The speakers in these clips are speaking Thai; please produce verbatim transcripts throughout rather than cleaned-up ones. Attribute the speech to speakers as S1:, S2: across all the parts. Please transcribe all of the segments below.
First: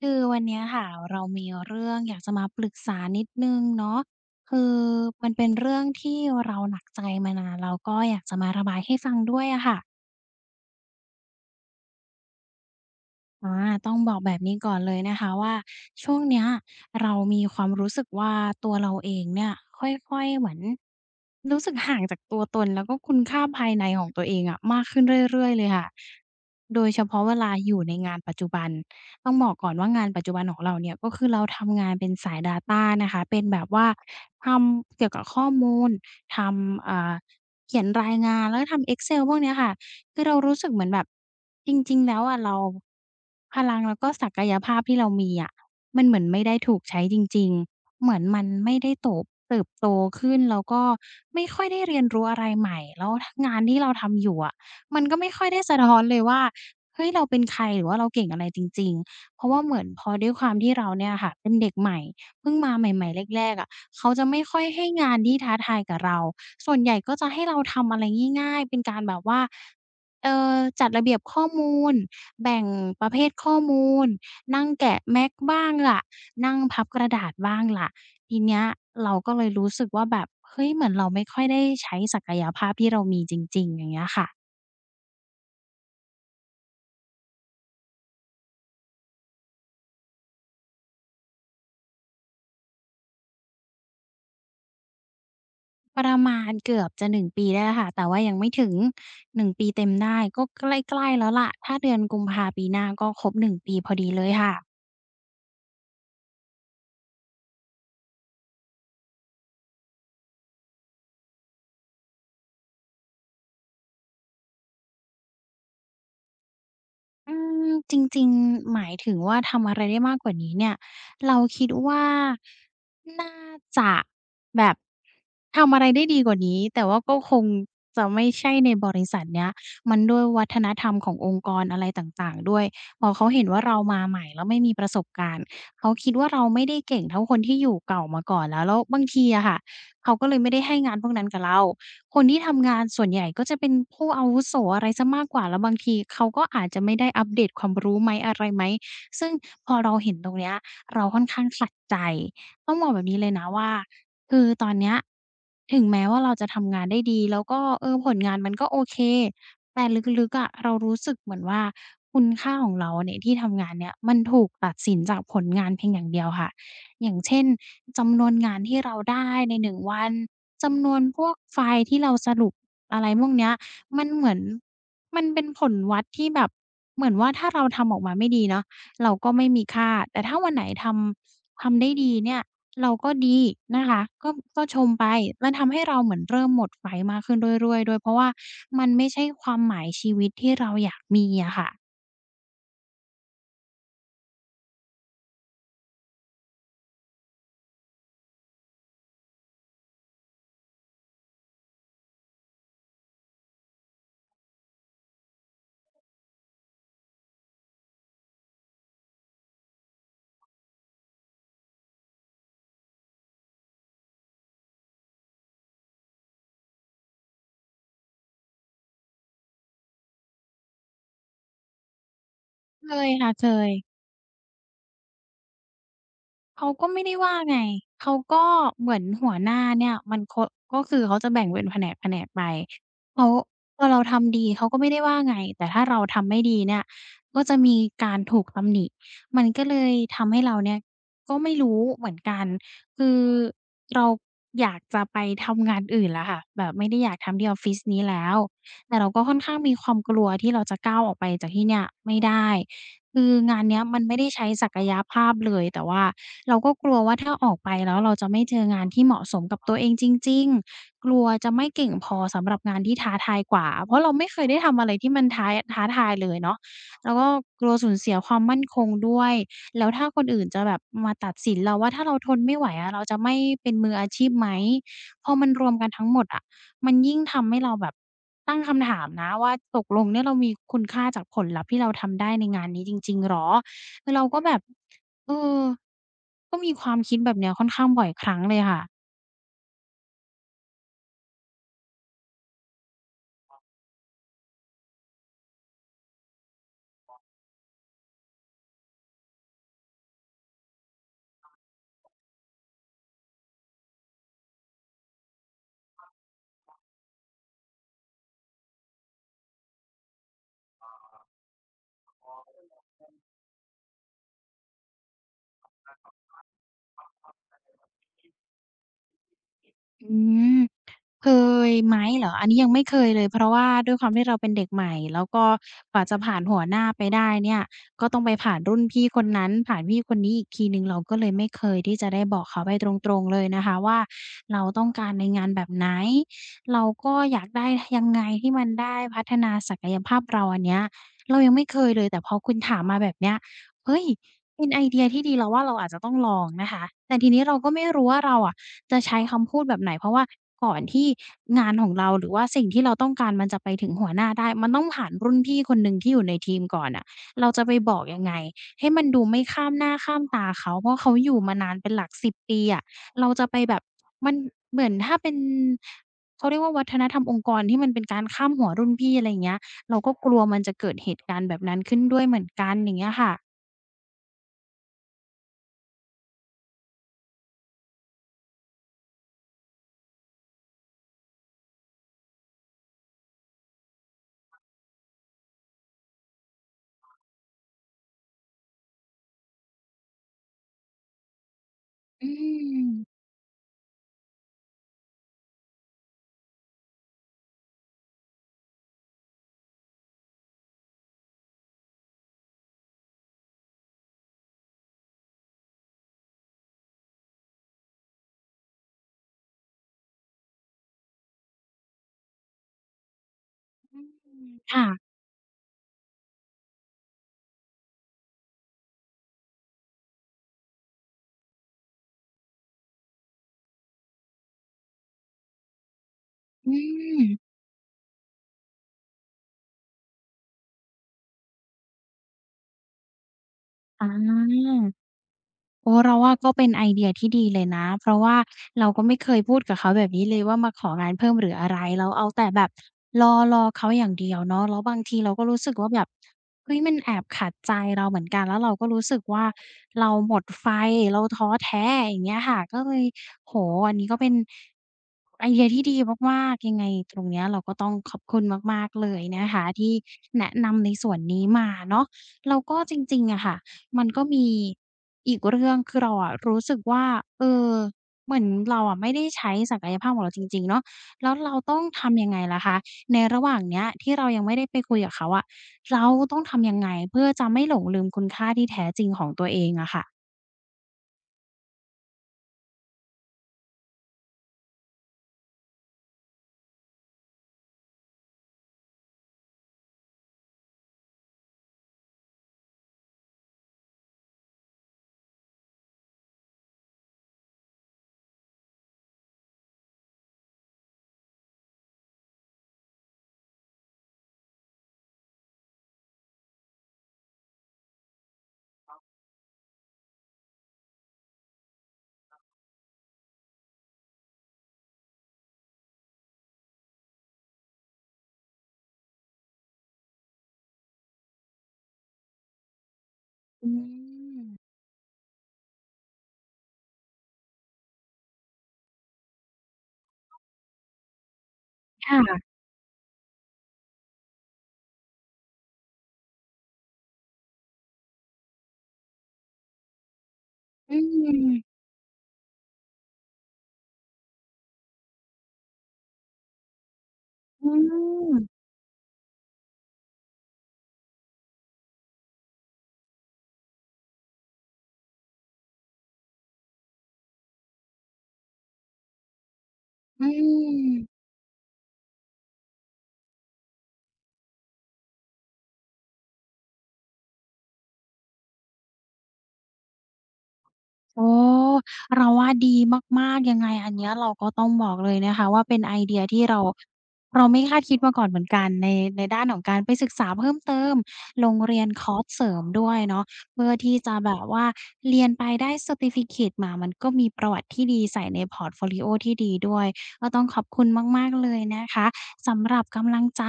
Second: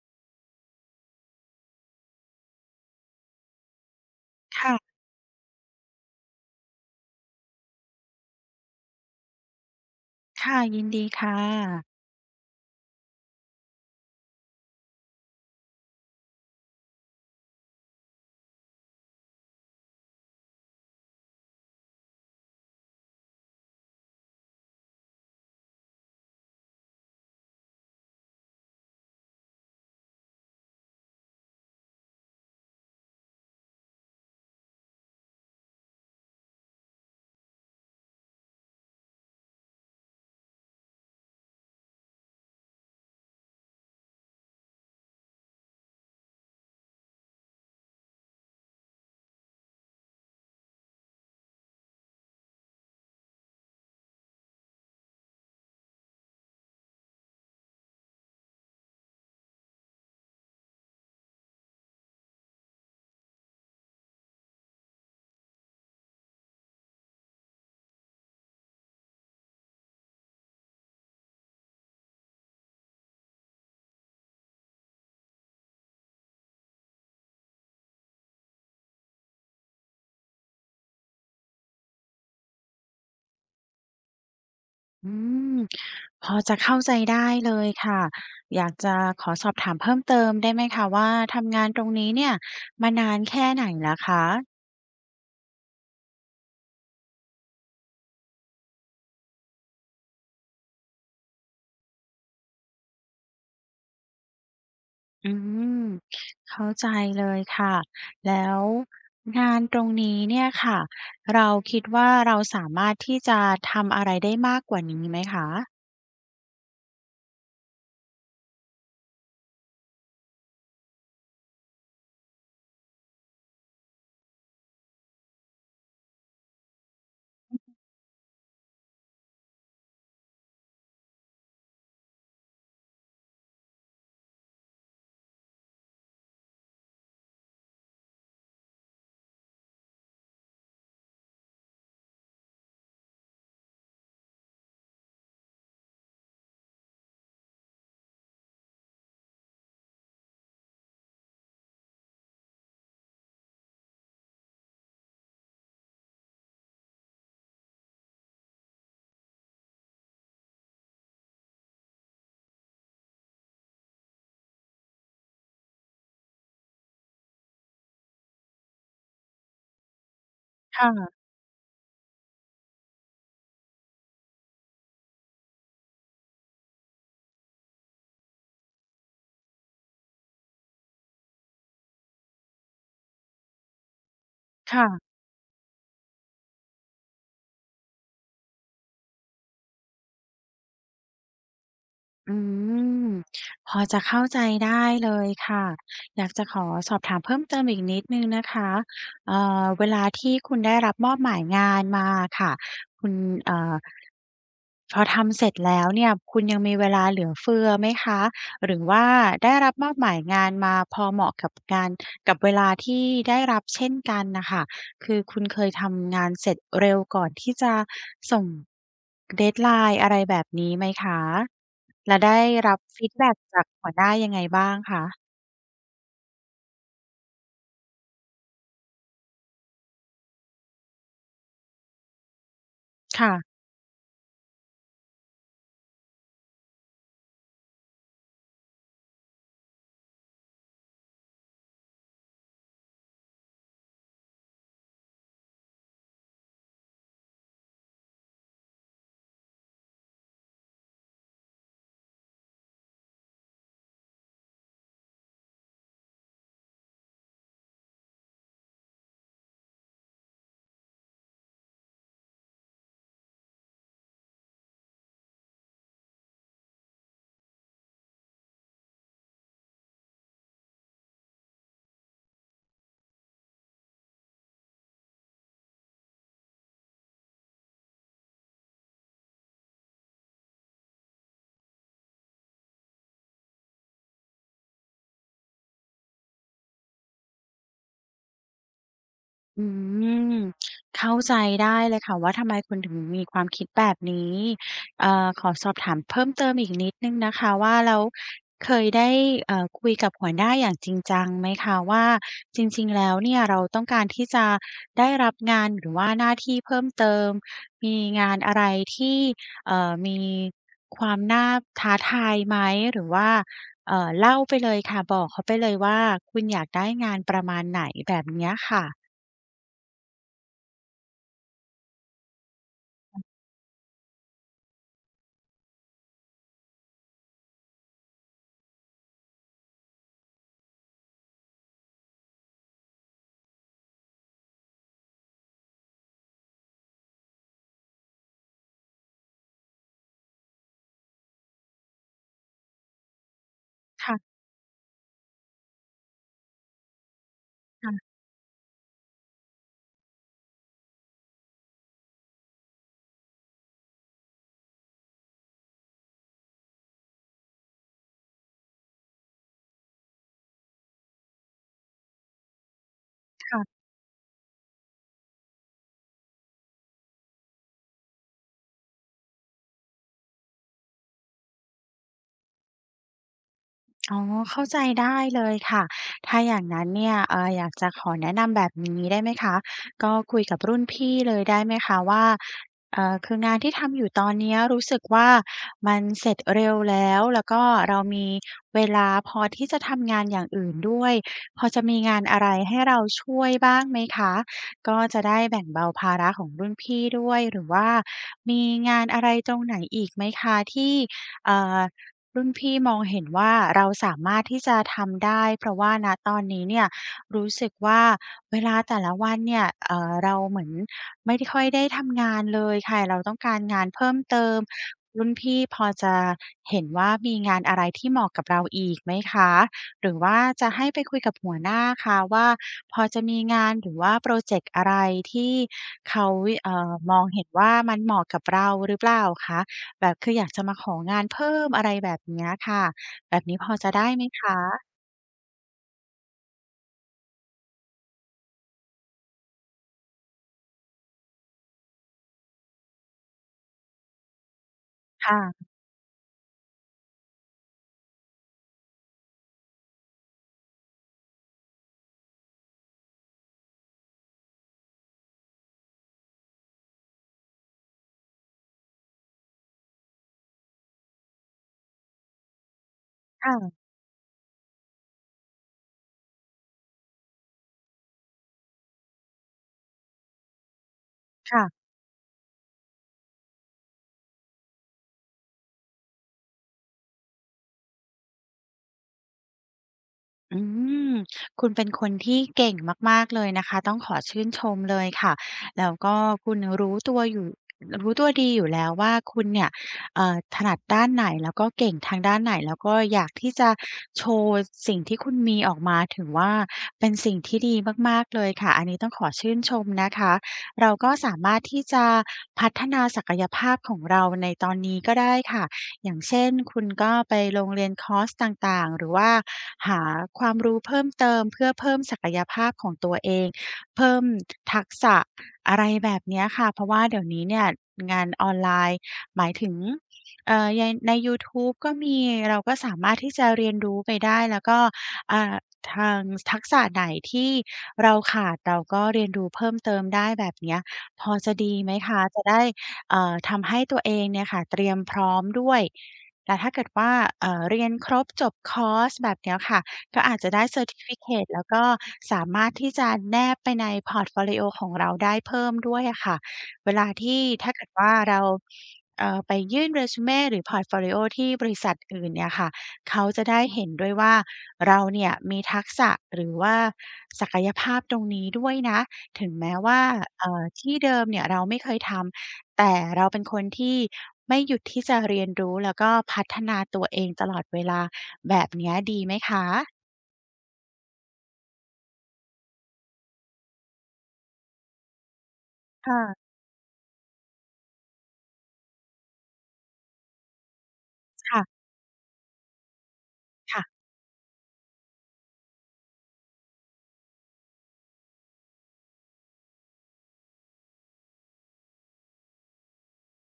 S1: คือวันเนี้ยค่ะเรามีเรื่องอยากจะมาปรึกษานิดหนึ่งเนาะคือ
S2: ค่ะ
S1: มันเป็นเรื่องที่เราหนักใจมานานแล้วก็อยากจะมาระบายให้ฟังด้วยอะค่ะ
S2: ค่ะยินดีค่ะ
S1: อาต้องบอกแบบนี้ก่อนเลยนะคะว่าช่วงเนี้ยเรามีความรู้สึกว่าตัวเราเองเนี่ยค่อยๆเหมือนรู้สึกห่างจากตัวตนแล้วก็คุณค่าภายในของตัวเองอะมากขึ้นเรื่อยๆเลยค่ะโดยเฉพาะเวลาอยู่ในงานปัจจุบันต้องบอกก่อนว่างานปัจจุบันของเราเนี่ยก็คือเราทำงานเป็นสายดาต้านะคะเป็นแบบว่าทำเกี่ยวกับข้อมูลทำเอ่าเขียนรายงานแล้วก็ทำ Excel พวกเนี้ยค่ะ คือเรารู้สึกเหมือนแบบจริงๆแล้วอะเราพลังแล้วก็ศักยภาพที่เรามีอะมันเหมือนไม่ได้ถูกใช้จริงๆเหมือนมันไม่ได้โตบเติบโตขึ้นแล้วก็ไม่ค่อยได้เรียนรู้อะไรใหม่แล้วงานที่เราทำอยู่อะมันก็ไม่ค่อยได้สะท้อนเลยว่าเฮ้ยเราเป็นใครหรือว่าเราเก่งอะไรจริงๆเพราะว่าเหมือนพอด้วยความที่เราเนี่ยค่ะเป็นเด็กใหม่เพิ่งมาใหม่ๆแรกๆอะเขาจะไม่ค่อยให้งานที่ท้าทายกับเราส่วนใหญ่ก็จะให้เราทำอะไรง่ายๆเป็นการแบบว่า เอ่อจัดระเบียบข้อมูลแบ่งประเภทข้อมูลนั่งแกะ Mac บ้างล่ะนั่งพับกระดาษบ้างล่ะทีเนี้ยเราก็เลยรู้สึกว่าแบบเฮ้ยเหมือนเราไม่ค่อยได้ใช้ศักยภาพที่เรามีจริงๆอย่างเงี้ยค่ะ
S2: อืมพอจะเข้าใจได้เลยค่ะอยากจะขอสอบถามเพิ่มเติมได้ไหมคะว่าทำงานตรงนี้เนี่ยมานานแค่ไหนแล้วคะ
S1: ประมาณเกือบจะหนึ่งปีได้แล้วค่ะแต่ว่ายังไม่ถึงหนึ่งปีเต็มได้ก็ใกล้ๆแล้วล่ะถ้าเดือนกุมภาปีหน้าก็ครบหนึ่งปีพอดีเลยค่ะ
S2: อืมเข้าใจเลยค่ะแล้วงานตรงนี้เนี่ยค่ะเราคิดว่าเราสามารถที่จะทำอะไรได้มากกว่านี้ไหมคะ
S1: อืมจริงๆหมายถึงว่าทำอะไรได้มากกว่านี้เนี่ยเราคิดว่าน่าจะแบบทำอะไรได้ดีกว่านี้แต่ว่าก็คงจะไม่ใช่ในบริษัทเนี้ยมันด้วยวัฒนธรรมขององค์กรอะไรต่างๆด้วยพอเขาเห็นว่าเรามาใหม่แล้วไม่มีประสบการณ์เขาคิดว่าเราไม่ได้เก่งเท่าคนที่อยู่เก่ามาก่อนแล้วแล้วบางทีอะค่ะเขาก็เลยไม่ได้ให้งานพวกนั้นกับเรา คนที่ทำงานส่วนใหญ่ก็จะเป็นผู้อาวุโสอะไรเสียมากกว่าแล้วบางทีเขาก็อาจจะไม่ได้อัปเดตความรู้ไหมอะไรไหมซึ่งพอเราเห็นตรงเนี้ยเราค่อนข้างขัดใจต้องบอกแบบนี้เลยนะว่าคือตอนเนี้ยถึงแม้ว่าเราจะทำงานได้ดีแล้วก็เออผลงานมันก็โอเคแต่ลึกๆอะเรารู้สึกเหมือนว่าคุณค่าของเราเนี่ยที่ทำงานเนี่ยมันถูกตัดสินจากผลงานเพียงอย่างเดียวค่ะอย่างเช่นจำนวนงานที่เราได้ในหนึ่งวัน จำนวน
S2: ค่ะ
S1: พวกไฟล์ที่เราสรุปอะไรพวกเนี้ยมันเหมือนมันเป็นผลวัดที่แบบเหมือนว่าถ้าเราทำออกมาไม่ดีเนาะเราก็ไม่มีค่าแต่ถ้าวันไหนทำทำได้ดีเนี่ยเราก็ดีนะคะก็ก็ชมไป
S2: ค่ะ
S1: มันทำให้เราเหมือนเริ่มหมดไฟมากขึ้นเรื่อยๆด้วยเพราะว่ามันไม่ใช่ความหมายชีวิตที่เราอยากมีอะค่ะ
S2: อืมพอจะเข้าใจได้เลยค่ะอยากจะขอสอบถามเพิ่มเติมอีกนิดนึงนะคะเอ่อเวลาที่คุณได้รับมอบหมายงานมาค่ะคุณเอ่อพอทำเสร็จแล้วเนี่ยคุณยังมีเวลาเหลือเฟือไหมคะหรือว่าได้รับมอบหมายงานมาพอเหมาะกับการกับเวลาที่ได้รับเช่นกันน่ะค่ะ คือคุณเคยทำงานเสร็จเร็วก่อนที่จะส่ง เดดไลน์ อะไรแบบนี้ไหมคะ แล้วได้รับ
S1: เค
S2: ฟี
S1: ย
S2: ด
S1: ค่ะ
S2: แบ็ก
S1: เค
S2: จาก
S1: ย
S2: หัวหน้ายังไงบ้างคะ
S1: เขาก็ไม่ได้ว่าไง เขาก็เหมือนหัวหน้าเนี่ยมันโคะก็คือเขาจะแบ่งเป็นแผนกๆไปเขา
S2: ค่ะ
S1: พอเราทำดีเขาก็ไม่ได้ว่าไงแต่ถ้าเราทำไม่ดีเนี่ยก็จะมีการถูกตำหนิมันก็เลยทำให้เราเนี่ยก็ไม่รู้เหมือนกันคือเราอยากจะไปทำงานอื่นแล้วค่ะแบบไม่ได้อยากทำที่ออฟฟิศนี้แล้วแต่เราก็ค่อนข้างมีความกลัวที่เราจะก้าวออกไปจากที่เนี่ยไม่ได้คืองานเนี้ยมันไม่ได้ใช้ศักยภาพเลยแต่ว่า เราก็กลัวว่าถ้าออกไปแล้วเราจะไม่เจองานที่เหมาะสมกับตัวเองจริงๆ กลัวจะไม่เก่งพอสำหรับงานที่ท้าทายกว่าเพราะเราไม่เคยได้ทำอะไรที่มันท้ายท้าทายเลยเนาะแล้วก็กลัวสูญเสียความมั่นคงด้วยแล้วถ้าคนอื่นจะแบบมาตัดสินเราว่าถ้าเราทนไม่ไหวอะเราจะไม่เป็นมืออาชีพไหมพอมันรวมกันทั้งหมดอะมันยิ่งทำให้เราแบบตั้งคำถามนะว่าตกลงเนี่ยเรามีคุณค่าจากผลลัพธ์ที่เราทำได้ในงานนี้จริงๆเหรออเราก็แบบ เออก็มีความคิดแบบเนี้ยค่อนข้างบ่อยครั้งเลยค่ะ
S2: อืมเข้าใจได้เลยค่ะว่าทำไมคุณถึงมีความคิดแบบนี้เอ่อขอสอบถามเพิ่มเติมอีกนิดหนึ่งนะคะว่าแล้วเคยได้เอ่อคุยกับหัวหน้าอย่างจริงจังไหมคะว่าจริงๆแล้วเนี่ยเราต้องการที่จะได้รับงานหรือว่าหน้าที่เพิ่มเติมมีงานอะไรที่เอ่อมีความน่าท้าทายไหมหรือว่าเอ่อเล่าไปเลยค่ะบอกเขาไปเลยว่าคุณอยากได้งานประมาณไหนแบบเนี้ยค่ะ
S1: อืมเคยไหมเหรออันนี้ยังไม่เคยเลยเพราะว่าด้วยความที่เราเป็นเด็กใหม่แล้วก็กว่าจะผ่านหัวหน้าไปได้เนี่ยก็ต้องไปผ่านรุ่นพี่คนนั้นผ่านพี่คนนี้อีกทีหนึ่งเราก็เลยไม่เคยที่จะได้บอกเขาไปตรงๆเลยนะคะว่าเราต้องการในงานแบบไหนเราก็อยากได้ยังไงที่มันได้พัฒนาศักยภาพเราอันเนี้ยเรายังไม่เคยเลยแต่พอคุณถามมาแบบเนี้ยเฮ้ย
S2: ค่ะ
S1: เป็นไอเดียที่ดีเราว่าเราอาจจะต้องลองนะคะแต่ทีนี้เราก็ไม่รู้
S2: ค่
S1: ว่าเราอะจะใช้คำพูดแบบไหนเพราะว่าก่อนที่งานของเราหรือว่าสิ่งที่เราต้องการมันจะไปถึงหัวหน้าได้มันต้องผ่านรุ่นพี่คนหนึ่งที่อยู่ในทีมก่อนน่ะเราจะไปบอกยังไงให้มันดูไม่ข้ามหน้าข้ามตาเขาเพราะเขาอยู่มานานเป็นหลักสิบปีอะเราจะไป
S2: ะ
S1: แบบมันเหมือนถ้าเป็นเขาเรียกว่าวัฒนธรรมองค์กรที่มันเป็นการข้ามหัวรุ่นพี่อะไรอย่างเงี้ยเราก็กลัวมันจะเกิดเหตุการณ์แบบนั้นขึ้นด้วยเหมือนกันอย่างเงี้ยค่ะ
S2: ๆอ๋อเข้าใจได้เลยค่ะถ้าอย่างนั้นเนี่ยเอ่ออยากจะขอแนะนำแบบนี้ได้ไหมคะก็คุยกับรุ่นพี่เลยได้ไหมคะว่าเอ่อคืองานที่ทำอยู่ตอนเนี้ยรู้สึกว่ามันเสร็จเร็วแล้วแล้วก็เรามีเวลาพอที่จะทำงานอย่างอื่นด้วยพอจะมีงาน
S1: อื
S2: อะไรให้เรา
S1: ม
S2: ช่วยบ้างไหมคะก็จะได้แบ่งเบาภาระของรุ่นพี่ด้วยหรือว่ามีงานอะไรตรงไหนอีกไหมคะที่เอ่อ รุ่นพี่มองเห็นว่าเราสามารถที่จะทำได้เพราะว่าณตอนนี้เนี่ยรู้สึกว่าเวลาแต่ละวันเนี่ยเอ่อเราเหมือนไม่ได้ค่อยได้ทำงานเลยค่ะเราต้องการงาน
S1: อื
S2: เพิ่มเติ
S1: ม
S2: ม
S1: ค่ะ
S2: รุ่นพี่พอจะเห็นว่ามีงานอะไรที่เหมาะกับเราอีกไหมคะหรือว่าจะให้ไปคุยกับหัวหน้าคะว่าพอจะมีงานหรือว่าโปรเจกต์อะไรที่เขา
S1: อื
S2: เอ่อมองเห็น
S1: ม
S2: ว่ามันเหมาะกับเราหรือเปล่าคะ แบบคืออยากจะมาของานเพิ่มอะไรแบบเนี้ยค่ะแบบนี้พอจะ
S1: อ
S2: ได้ไหมคะ
S1: า โอ้เราว่าก็เป็นไอเดียที่ดีเลยนะเพราะว่าเราก็ไม่เคยพูดกับเขาแบบนี้เลยว่ามาของานเพิ่มหรืออะไรเราเอาแต่แบบรอรอเขาอย่างเดียวเนาะแล้วบางทีเราก็รู้
S2: ค่ะ
S1: สึกว่าแบบเฮ้ยมันแอบขัดใจเราเหมือนกันแล้วเราก็รู้สึกว่าเราหมดไฟเราท้อแท้อย่างเงี้ยค่ะก็เลยโอ้โฮอันนี้ก็เป็นไอเดียที่ดีมากๆยังไงตรงเนี้ยเราก็ต้องขอบคุณมากๆเลยนะคะที่แนะนำในส่วนนี้มาเนาะแล้วก็จริงๆอะค่ะ
S2: ค่ะ
S1: มันก็มี อีกเรื่องคือเราอะรู้สึกว่าเออเหมือนเราอะไม่ได้ใช้ศักยภาพของเราจริงๆเนาะแล้วเราต้อ
S2: ค่ะ
S1: งทำยังไงล่ะคะในระหว่างเนี้ยที่เรายังไม่ได้ไปคุยกับเขาอะเราต้องทำยังไงเพื่อจะไม่หลงลืมคุณค่าที่แท้จริงของตัวเองอะค่ะ
S2: อืมคุณเป็นคนที่เก่งมากๆเลยนะคะต้องขอชื่นชมเลยค่ะแล้วก็คุณรู้ตัวอยู่รู้ตัวดีอยู่แล้วว่าคุณเนี่ยเอ่อถนัดด้านไหนแล้วก็เก่งทางด้านไหนแล้วก็อยากที่จะโชว์สิ่งที่คุณมีออกมาถือว่าเป็นสิ่งที่ดีมากๆเลยค่ะอันนี้ต้องขอชื่นชมนะคะเราก็สามารถที่จะพัฒนาศักยภาพของเราในตอนนี้ก็ได้ค่ะ อย่างเช่นคุณก็ไปลงเรียนคอร์สต่างๆหรือว่าหาความรู้เพิ่มเติมเพื่อเพิ่มศักยภาพของตัวเองเพิ่มทักษะอะไรแบบเนี้ยค่ะเพราะว่าเดี๋ยวนี้เนี่ยงานออนไลน์หมายถึงเอ่อในในยูทูบก็มีเราก็สามารถที่จะ
S1: อื
S2: เรียนรู้ไปได้
S1: ม
S2: แล้วก็อ่าทางทักษะไหนที่เราขาดเราก็เรียนรู้เพิ่มเติมได้แบบเนี้ยพอจะดีไหม
S1: ค่
S2: คะ
S1: ะ
S2: จะได้ เอ่อทำให้ตัวเองเนี่ยค่ะเตรียมพร้อมด้วย แล้วถ้าเกิดว่าเอ่อเรียนครบจบคอร์สแบบเนี้ยค่ะ ก็อาจจะได้เซอร์
S1: อื
S2: ทิฟิเคต
S1: ม
S2: แล้วก็สามารถที่จะแนบไปในพอร์ตโฟลิโอของเราได้เพิ่มด้วยอะค่ะ เวลาที่
S1: อื
S2: ถ้าเกิดว่า
S1: ม
S2: เราเอ่อไปยื่นเรซูเมหรือพอร์ตโฟลิโอที่บริษัทอื่นเนี่ยค่ะ เขาจะได้เห็นด้วยว่าเราเนี่ยมีทักษะหรือว่าศักยภาพตรงนี้ด้วยนะ ถึงแม้ว่า
S1: อื
S2: เอ่อที่เดิ
S1: ม
S2: มเนี่ยเราไม่เคยทำ แต่เราเป็นคนที่ไม่หยุดที่จะเรียนรู้แล้วก็พัฒนาตัวเองตลอดเวลาแบบเนี้ยดีไหมคะ
S1: โอ้เราว่าดีมากๆยังไงอันเนี้ยเราก็ต้องบอกเลยนะคะว่าเป็นไอเดียที่
S2: ค่ะ
S1: เราเราไม่คาดคิดมาก่อนเหมือนกันในในด้านของการไปศึกษาเพิ่มเติมลงเรี
S2: ค่ะ
S1: ยนคอร์สเสริมด้วยเนาะเพื่อที่
S2: ค่ะ
S1: จะแบบว่าเรียนไปได้เซอร์ติฟิเคตมามันก็มีประวัติที่ดีใส่ในพอร์ตโฟลิโอที่ดีด้วยก็ต้องขอบคุณมากๆเลยนะคะสำหรับกำลังใจ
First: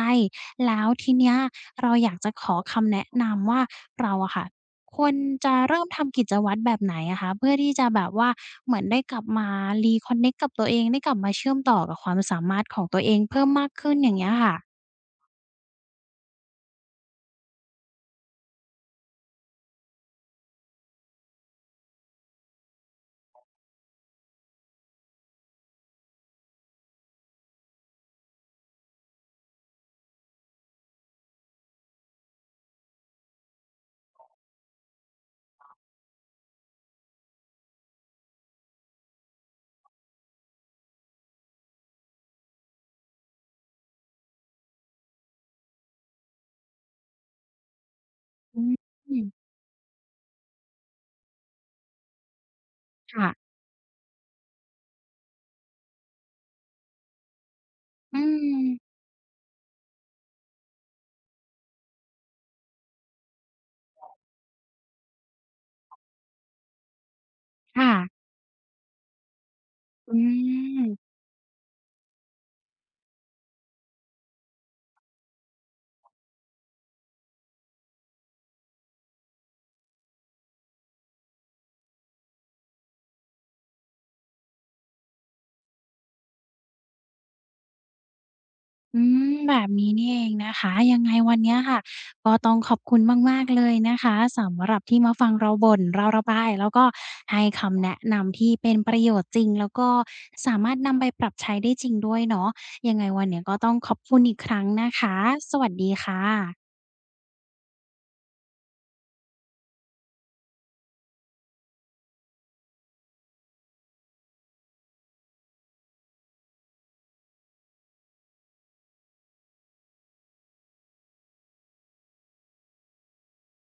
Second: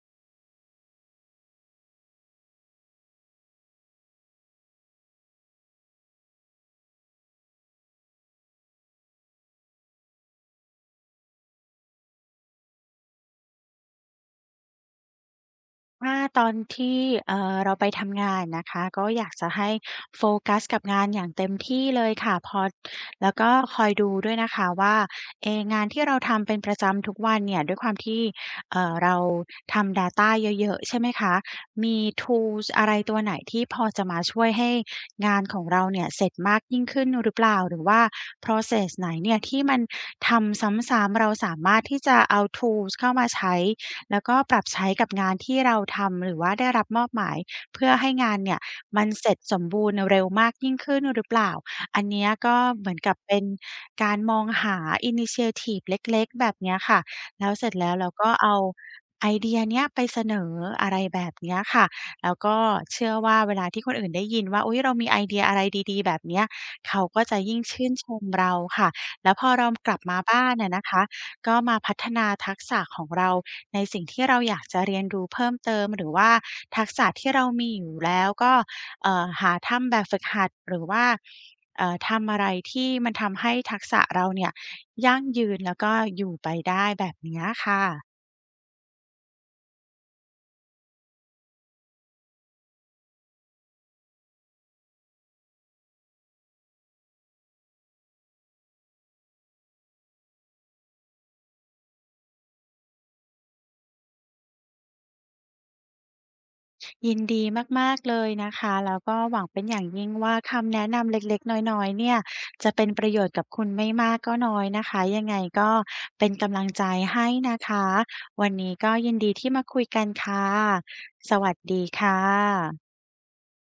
S1: แล้วทีเนี้ยเราอยากจะขอคำแนะนำว่าเราอะค่ะ ควรจะเริ่มทำกิจวัตรแบบไหนอะคะเพื่อที่จะแบบว่าเหมือนได้กลับมา reconnect กับตัวเองได้กลับมาเชื่อมต่อกับความสามารถของตัวเองเพิ่มมากขึ้นอย่างเงี้ยค่ะ
S2: ว่าตอนที่เอ่อเราไปทำงานนะคะก็อยากจะให้โฟกัสกับงานอย่างเต็มที่เลยค่ะพอแล้วก็คอยดูด้วยนะคะว่าเอ๊งานที่เราทำเป็นประจำทุกวันเนี่ยด้วยความที่เอ่อเราทำ ดาต้า เยอะๆใช่ไหมคะมี tools อะไรตัวไหนที่พอจะมาช่วยให้งานของเราเนี่ยเสร็จมากยิ่งขึ้นหรือเปล่าหรือว่า โพรเซส ไหนเนี่ยที่มันทำซ้ำๆเราสามารถที่จะเอา tools เข้ามาใช้ แล้วก็ปรับใช้กับงานที่เราทำหรือว่าได้รับมอบหมายเพื่อให้งานเนี่
S1: อื
S2: ยมัน
S1: ม
S2: เสร็จสมบูรณ์เร็วมากยิ่งขึ้นหรือเปล่าอันเนี้ยก็เหมือนกับ
S1: ค่ะ
S2: เป็นการมองหาอินิช เอ ที ไอ ทิฟเล็กๆแบบเนี้ยค่ะแล้วเสร็จแล้วเรา
S1: อื
S2: ก็เอา
S1: ม
S2: ไอเดียเนี้ยไปเสนออะไรแบบเนี้ยค่ะแล้วก็เชื่อว่าเวลาที่คนอื่นได้ยินว่าอุ๊ยเรามีไอเดียอะไรดีๆแบบเนี้ยเขาก็จะยิ่งชื่
S1: ค่ะ
S2: นชมเราค่ะแล้วพอเรากลับ
S1: อื
S2: มาบ้านอะนะคะ
S1: ม
S2: ก็มาพัฒนาทักษะของเราในสิ่งที่เราอยากจะเรียนรู้เพิ่มเติมหรือว่าทักษะที่เรามีอยู่แล้วก็เอ่อหาทำแบบฝึกหัดหรือว่าเอ่อทำอะไรที่มันทำให้ทักษะเราเนี่ยยั่งยืนแล้วก็อยู่ไปได้แบบเนี้ยค่ะ
S1: อืมแบบนี้นี่เองนะคะยังไงวันเนี้ยค่ะก็ต้องขอบคุณมากๆเลยนะคะสำหรับที่มาฟังเราบ่นเราระบายแล้วก็ให้คำแนะนำที่เป็นประโยชน์จริงแล้วก็สามารถนำไปปรับใช้ได้จริงด้วยเนาะยังไงวันเนี้ยก็ต้องขอบคุณอีกครั้งนะคะสวัสดีค่ะ
S2: ยินดีมากๆเลยนะคะ แล้วก็หวังเป็นอย่างยิ่งว่าคำแนะนำเล็กๆน้อยๆเนี่ยจะเป็นประโยชน์กับคุณไม่มากก็น้อยนะคะ ยังไงก็เป็นกำลังใจให้นะคะ วันนี้ก็ยินดีที่มาคุยกันค่ะ สวัสดีค่ะ